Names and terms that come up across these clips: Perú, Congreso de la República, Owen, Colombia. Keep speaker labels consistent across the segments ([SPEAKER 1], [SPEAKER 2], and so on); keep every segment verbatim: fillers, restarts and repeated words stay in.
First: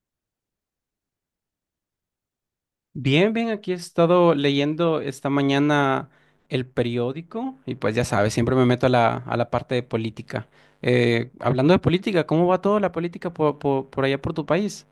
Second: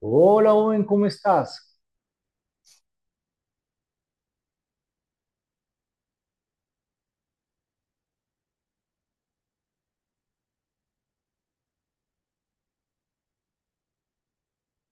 [SPEAKER 1] Hola, Owen, ¿cómo estás?
[SPEAKER 2] Bien, bien, aquí he estado leyendo esta mañana el periódico y pues ya sabes, siempre me meto a la, a la parte de política. Eh, hablando de política, ¿cómo va toda la política por, por- por allá por tu país?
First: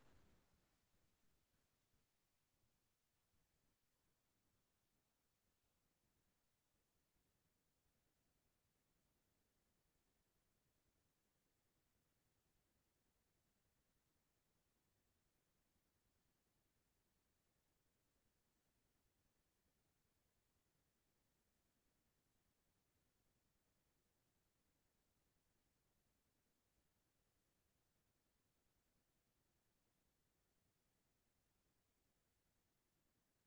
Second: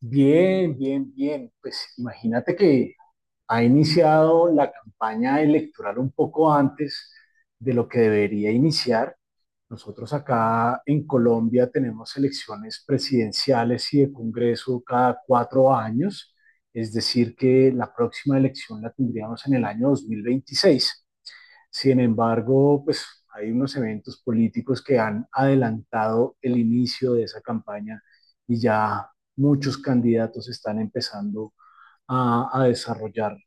[SPEAKER 1] Bien, bien, bien. Pues imagínate que ha iniciado la campaña electoral un poco antes de lo que debería iniciar. Nosotros acá en Colombia tenemos elecciones presidenciales y de Congreso cada cuatro años, es decir, que la próxima elección la tendríamos en el año dos mil veintiséis. Sin embargo, pues hay unos eventos políticos que han adelantado el inicio de esa campaña y ya muchos candidatos están empezando a, a desarrollar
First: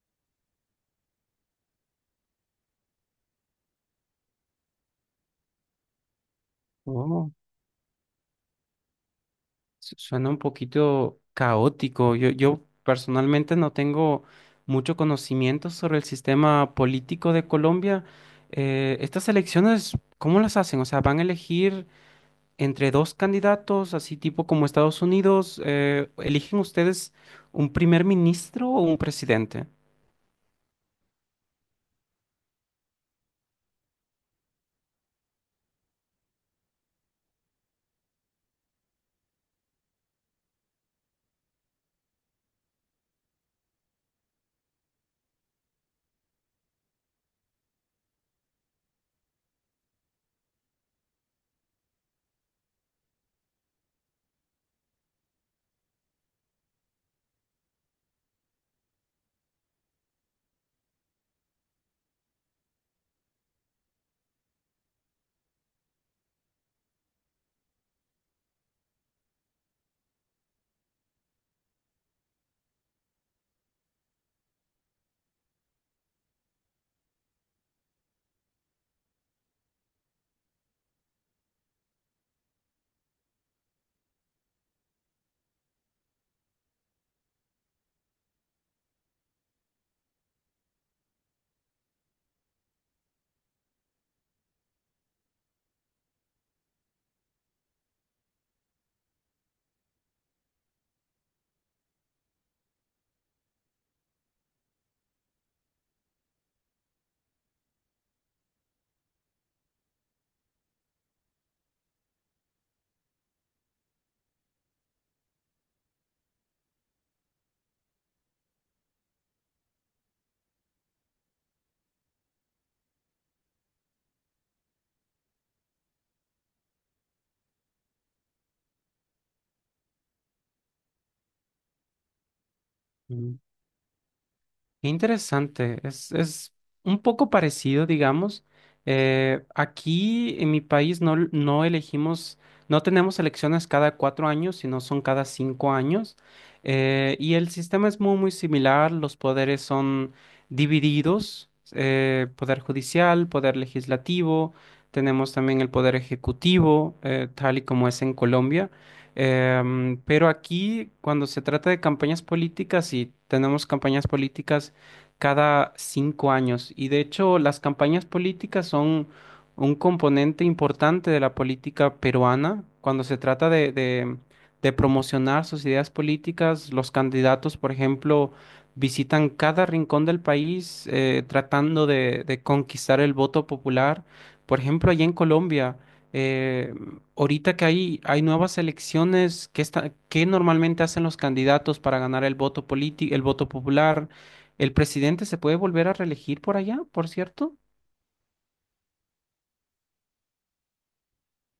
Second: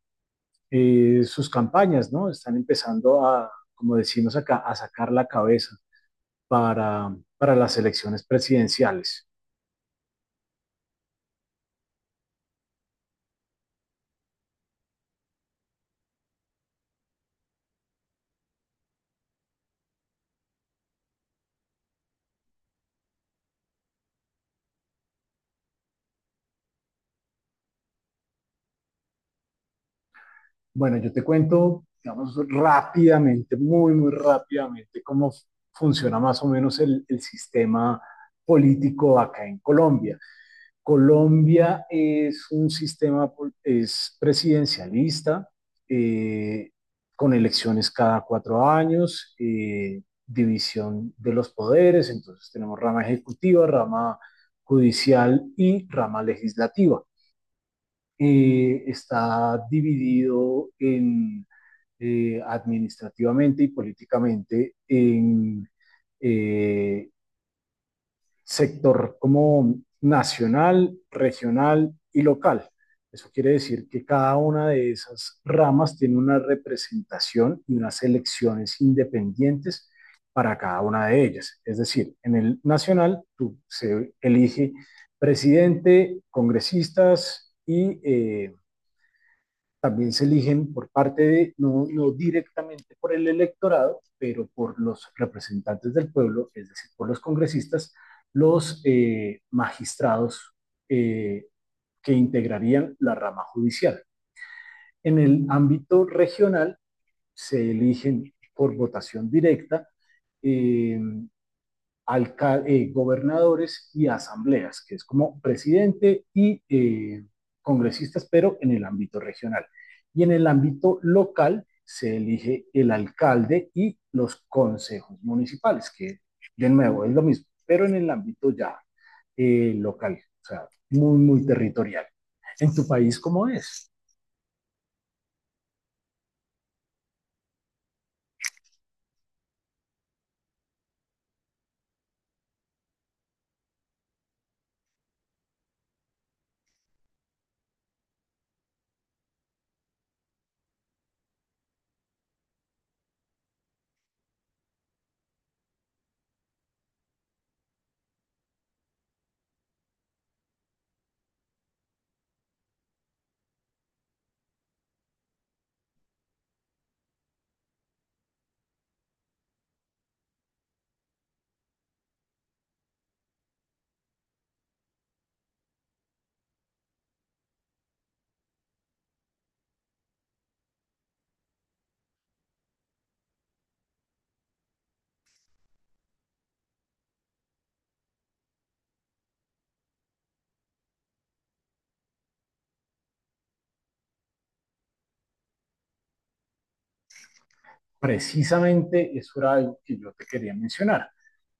[SPEAKER 1] eh, sus campañas, ¿no? Están empezando a, como decimos acá, a sacar la cabeza para,
[SPEAKER 2] Oh,
[SPEAKER 1] para las elecciones presidenciales.
[SPEAKER 2] su- suena un poquito caótico. Yo, yo personalmente no tengo mucho conocimiento sobre el sistema político de Colombia. Eh, estas elecciones, ¿cómo las hacen? O sea, ¿van a elegir entre dos candidatos, así tipo como Estados Unidos? Eh, ¿eligen ustedes un primer ministro o un presidente?
[SPEAKER 1] Bueno, yo te cuento, digamos, rápidamente, muy, muy rápidamente, cómo funciona más o menos el, el sistema político acá en Colombia. Colombia es un sistema es presidencialista, eh, con elecciones cada cuatro años, eh, división de los poderes, entonces tenemos rama ejecutiva, rama judicial y rama legislativa. Eh, está dividido en, eh, administrativamente y políticamente en eh, sector como nacional, regional y local. Eso quiere decir que cada una de esas ramas tiene una representación y unas elecciones independientes para cada una de ellas. Es decir, en el nacional tú se elige presidente, congresistas y eh, también se eligen por parte de, no, no directamente por el electorado, pero por los representantes del pueblo, es decir, por los congresistas, los eh, magistrados eh, que integrarían la rama judicial. En el ámbito regional se eligen por votación directa eh, alca- eh, gobernadores y asambleas, que es como presidente y eh, congresistas, pero en el ámbito regional. Y en el ámbito local se elige el alcalde y los consejos municipales, que de nuevo es lo mismo, pero en el ámbito ya eh, local, o sea, muy, muy territorial. ¿En tu país cómo es?
[SPEAKER 2] Qué interesante, es, es un poco parecido, digamos. Eh, aquí en mi país no, l- no elegimos, no tenemos elecciones cada cuatro años, sino son cada cinco años. Eh, y el sistema es muy, muy similar, los poderes son divididos, eh, poder judicial, poder legislativo, tenemos también el poder ejecutivo, eh, tal y como es en Colombia. Em, pero aquí, cuando se trata de campañas políticas, y tenemos campañas políticas cada cinco años. Y de hecho, las campañas políticas son un componente importante de la política peruana. Cuando se trata de, de- de promocionar sus ideas políticas, los candidatos, por ejemplo, visitan cada rincón del país, eh, tratando de, de conquistar el voto popular. Por ejemplo, allá en Colombia, eh, ahorita que hay, hay nuevas elecciones, ¿qué está, qué normalmente hacen los candidatos para ganar el voto político, el voto popular? ¿El presidente se puede volver a reelegir por allá, por cierto?
[SPEAKER 1] Precisamente eso era algo que yo te quería mencionar.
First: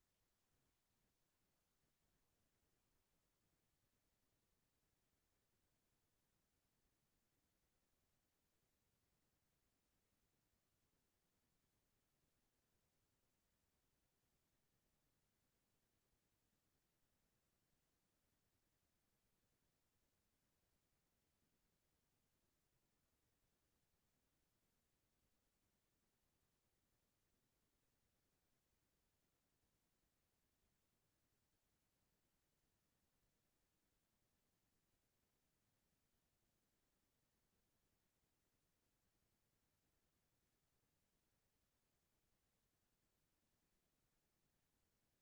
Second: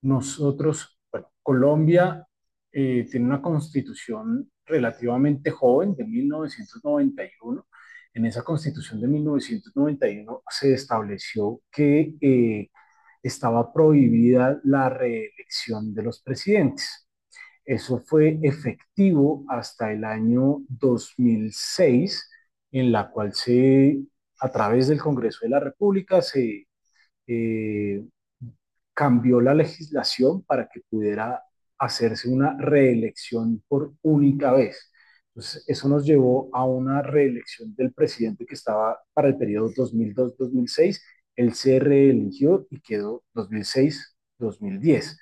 [SPEAKER 1] Nosotros, bueno, Colombia eh, tiene una constitución relativamente joven de mil novecientos noventa y uno. En esa constitución de mil novecientos noventa y uno se estableció que eh, estaba prohibida la reelección de los presidentes. Eso fue efectivo hasta el año dos mil seis, en la cual se, a través del Congreso de la República se eh, cambió la legislación para que pudiera hacerse una reelección por única vez. Entonces, eso nos llevó a una reelección del presidente que estaba para el periodo dos mil dos-dos mil seis. Él se reeligió y quedó dos mil seis-dos mil diez.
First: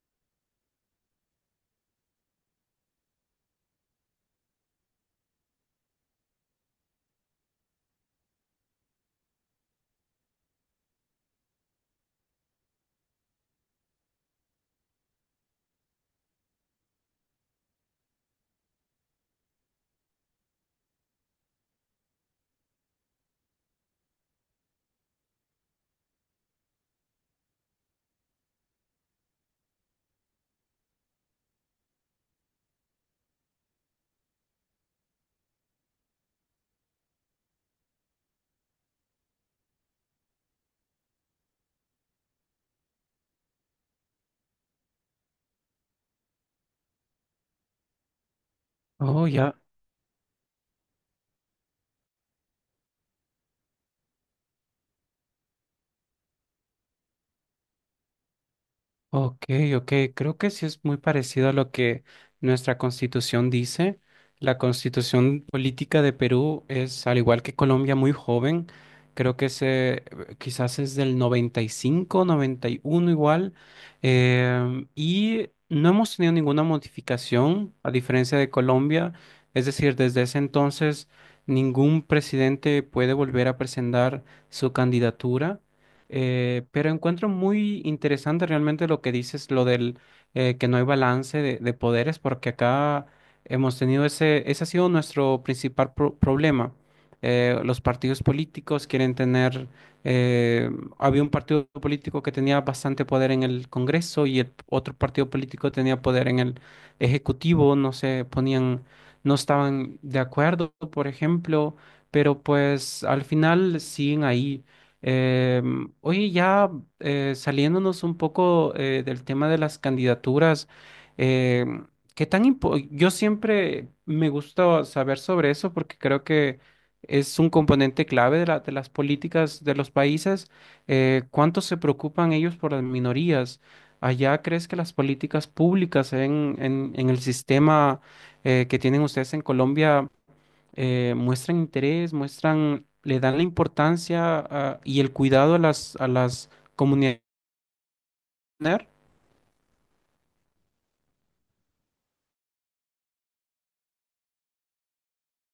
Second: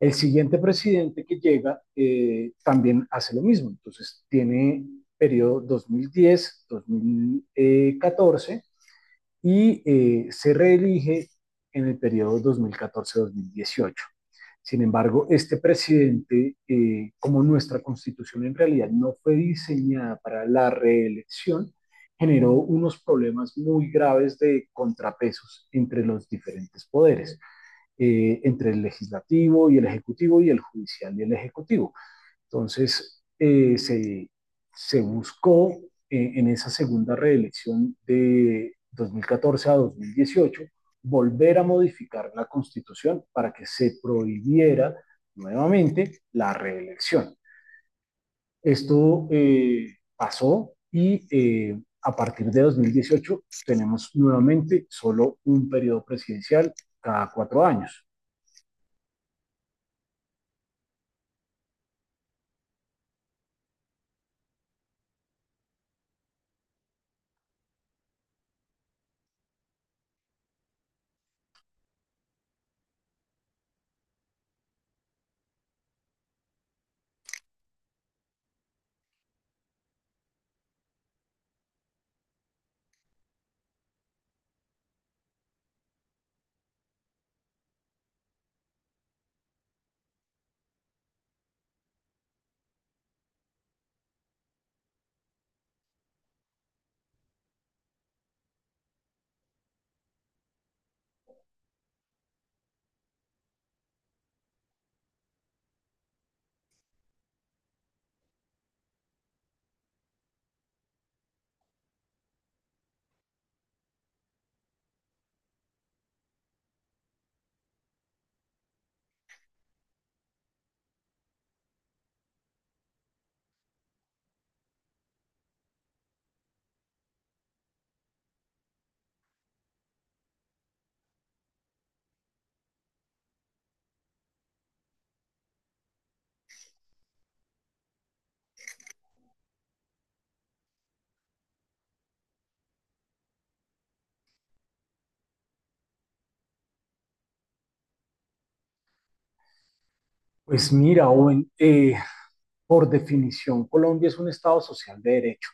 [SPEAKER 1] El siguiente presidente que llega eh, también hace lo mismo. Entonces tiene periodo dos mil diez-dos mil catorce y eh, se reelige en el periodo dos mil catorce-dos mil dieciocho. Sin embargo, este presidente, eh, como nuestra constitución en realidad no fue diseñada para la reelección, generó unos problemas muy graves de contrapesos entre los diferentes poderes eh, entre el legislativo y el ejecutivo y el judicial y el ejecutivo. Entonces, eh, se, se buscó eh, en esa segunda reelección de dos mil catorce a dos mil dieciocho volver a modificar la constitución para que se prohibiera nuevamente la reelección.
[SPEAKER 2] Oh,
[SPEAKER 1] Esto
[SPEAKER 2] ya.
[SPEAKER 1] eh, pasó y eh, a partir de dos mil dieciocho tenemos nuevamente solo un periodo presidencial cada cuatro años.
[SPEAKER 2] Ok, ok, creo que sí es muy parecido a lo que nuestra constitución dice. La constitución política de Perú es, al igual que Colombia, muy joven. Creo que se, quizás es del noventa, noventa y cinco, noventa y uno igual. Em, y no hemos tenido ninguna modificación, a diferencia de Colombia. Es decir, desde ese entonces ningún presidente puede volver a presentar su candidatura. Eh, pero encuentro muy interesante realmente lo que dices, lo del eh, que no hay balance de, de poderes, porque acá hemos tenido ese, ese ha sido nuestro principal pro- problema. Eh, los partidos políticos quieren tener, eh, había un partido político que tenía bastante poder en el Congreso y el otro partido político tenía poder en el Ejecutivo, no se ponían, no estaban de acuerdo, por ejemplo, pero pues al final siguen ahí. Em, oye, ya eh, saliéndonos un poco eh, del tema de las candidaturas, em, ¿qué tan impo- Yo siempre me gusta saber sobre eso porque creo que es un componente clave de la- de las políticas de los países. Eh, ¿cuánto se preocupan ellos por las minorías? ¿Allá crees que las políticas públicas en, en- en el sistema eh, que tienen ustedes en Colombia eh, muestran interés, muestran, le dan la importancia a- y el cuidado a las, a las comunidades?
[SPEAKER 1] Pues mira, Owen, eh, por definición, Colombia es un estado social de derecho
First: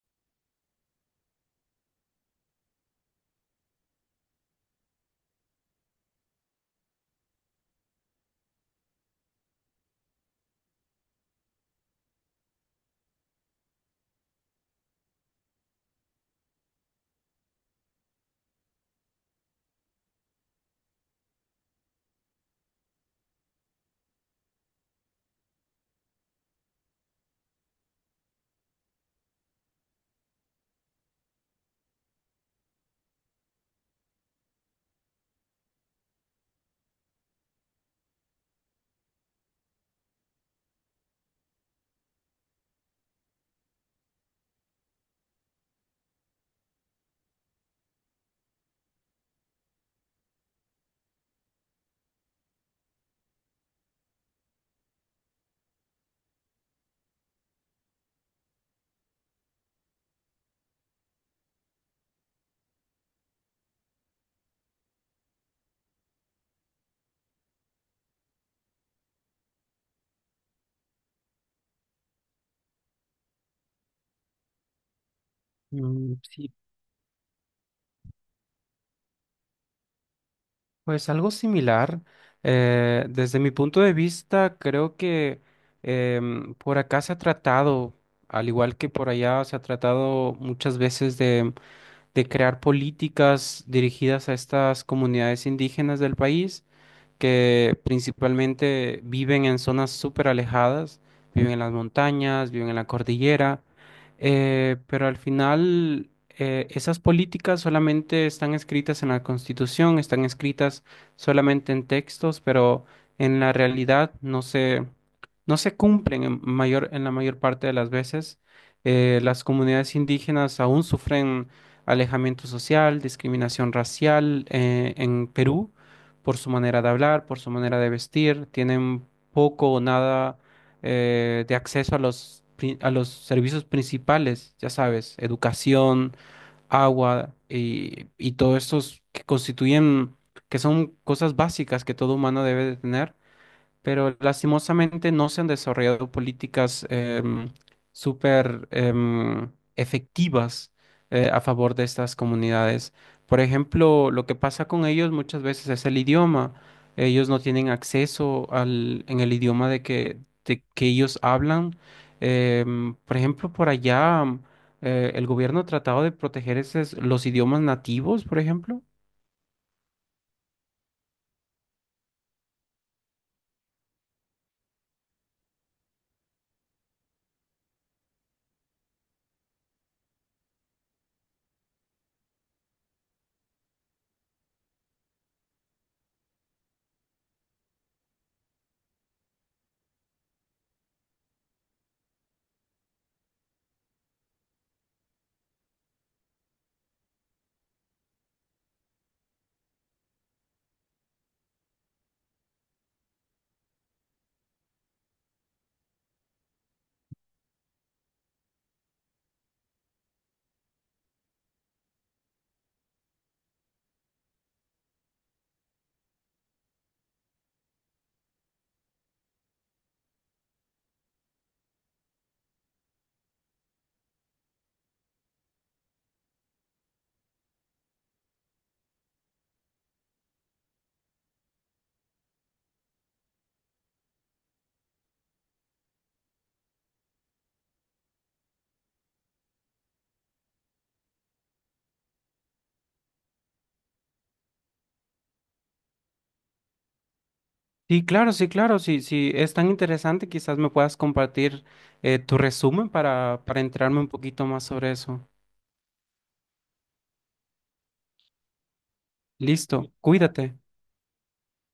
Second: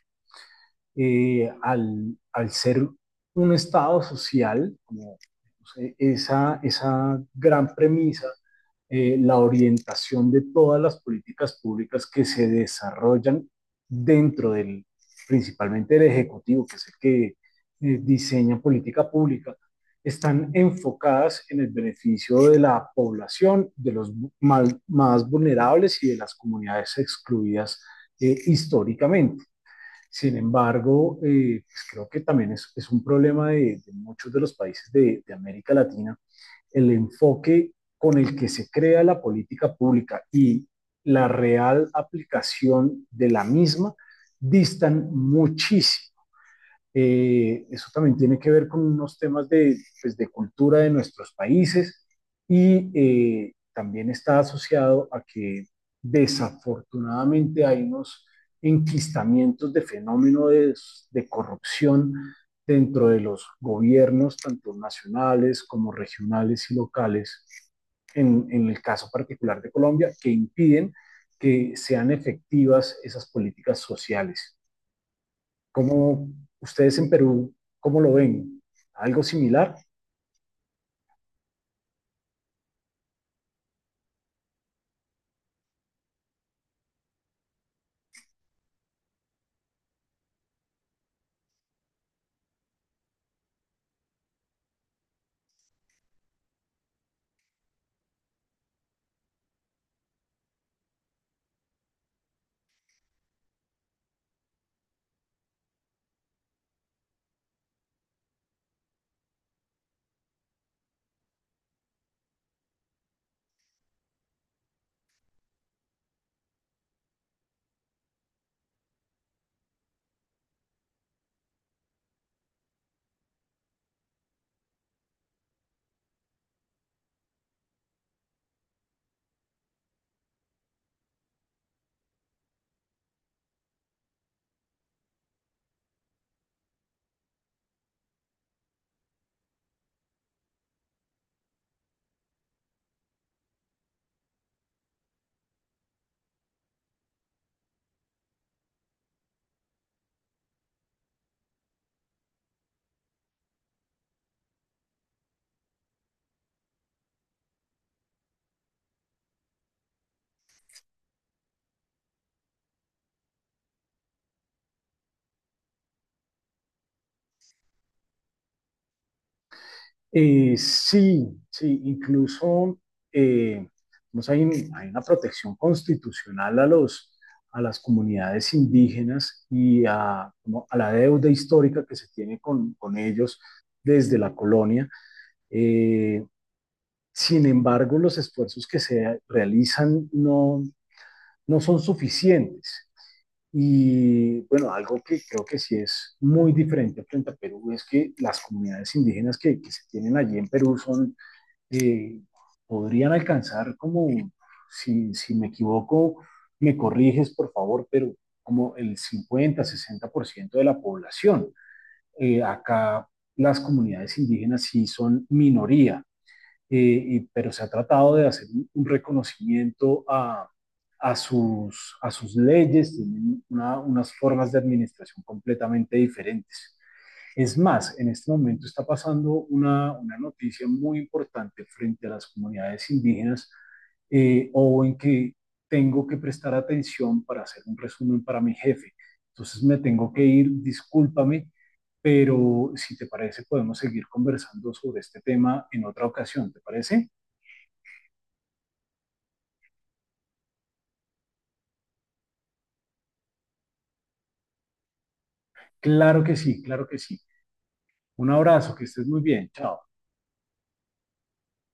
[SPEAKER 1] eh, al, al ser un estado social, como no sé, esa, esa gran premisa, eh, la orientación de todas las políticas públicas que se desarrollan dentro del, principalmente del Ejecutivo, que es el que eh, diseña política pública, están enfocadas en el beneficio de la población, de los mal- más vulnerables y de las comunidades excluidas eh, históricamente. Sin embargo, eh, pues creo que también es, es un problema de, de muchos de los países de, de América Latina, el enfoque con el que se crea la política pública y la real aplicación de la misma distan muchísimo. Eh, eso también tiene que ver con unos temas de, pues, de cultura de nuestros países y eh, también está asociado a que desafortunadamente hay unos enquistamientos de fenómeno de, de corrupción dentro de los gobiernos, tanto nacionales como regionales y locales, en, en el caso particular de Colombia, que impiden que sean efectivas esas políticas sociales.
[SPEAKER 2] Mm,
[SPEAKER 1] ¿Cómo
[SPEAKER 2] sí,
[SPEAKER 1] ustedes en Perú, cómo lo ven? ¿Algo similar?
[SPEAKER 2] pues algo similar. Eh, desde mi punto de vista, creo que em, por acá se ha tratado, al igual que por allá, se ha tratado muchas veces de, de crear políticas dirigidas a estas comunidades indígenas del país, que principalmente viven en zonas súper alejadas, viven en las montañas, viven en la cordillera. Eh, pero al final, eh, esas políticas solamente están escritas en la Constitución, están escritas solamente en textos, pero en la realidad no se, no se cumplen en mayor, en la mayor parte de las veces. Eh, las comunidades indígenas aún sufren alejamiento social, discriminación racial, eh, en Perú por su manera de hablar, por su manera de vestir, tienen poco o nada eh, de acceso a los, pri- a los servicios principales, ya sabes, educación, agua, y, y todos estos que constituyen, que son cosas básicas que todo humano debe de tener, pero lastimosamente no se han desarrollado políticas em, súper em, efectivas eh, a favor de estas comunidades. Por ejemplo, lo que pasa con ellos muchas veces es el idioma. Ellos no tienen acceso al, en el idioma de que, de que ellos hablan. Em, por ejemplo, por allá eh, el gobierno ha tratado de proteger esos, los idiomas nativos, por ejemplo.
[SPEAKER 1] Eh, sí, sí, incluso eh, pues hay, un- hay una protección constitucional a los, a las comunidades indígenas y a, como a la deuda histórica que se tiene con, con ellos desde la colonia. Eh, sin embargo, los esfuerzos que se realizan no, no son suficientes. Y bueno, algo que creo que sí es muy diferente frente a Perú es que las comunidades indígenas que, que se tienen allí en Perú son, eh, podrían alcanzar como, si, si me equivoco, me corriges por favor, pero como el cincuenta, sesenta por ciento de la población. Eh, acá las comunidades indígenas sí son minoría eh, y, pero se ha tratado de hacer un, un reconocimiento a, a sus, a sus leyes, tienen una, unas formas de administración completamente diferentes. Es más, en este momento está pasando una, una noticia muy importante frente a las comunidades indígenas, eh, o en que tengo que prestar atención para hacer un resumen para mi jefe. Entonces me tengo que ir, discúlpame, pero si te parece podemos seguir conversando sobre este tema en otra ocasión, ¿te parece?
[SPEAKER 2] Sí, claro, sí, claro. Sí, sí, es tan interesante, quizás me puedas compartir eh, tu resumen para, para enterarme un poquito más sobre eso.
[SPEAKER 1] Claro que sí, claro que sí. Un abrazo, que estés muy bien, chao.
[SPEAKER 2] Listo, cuídate.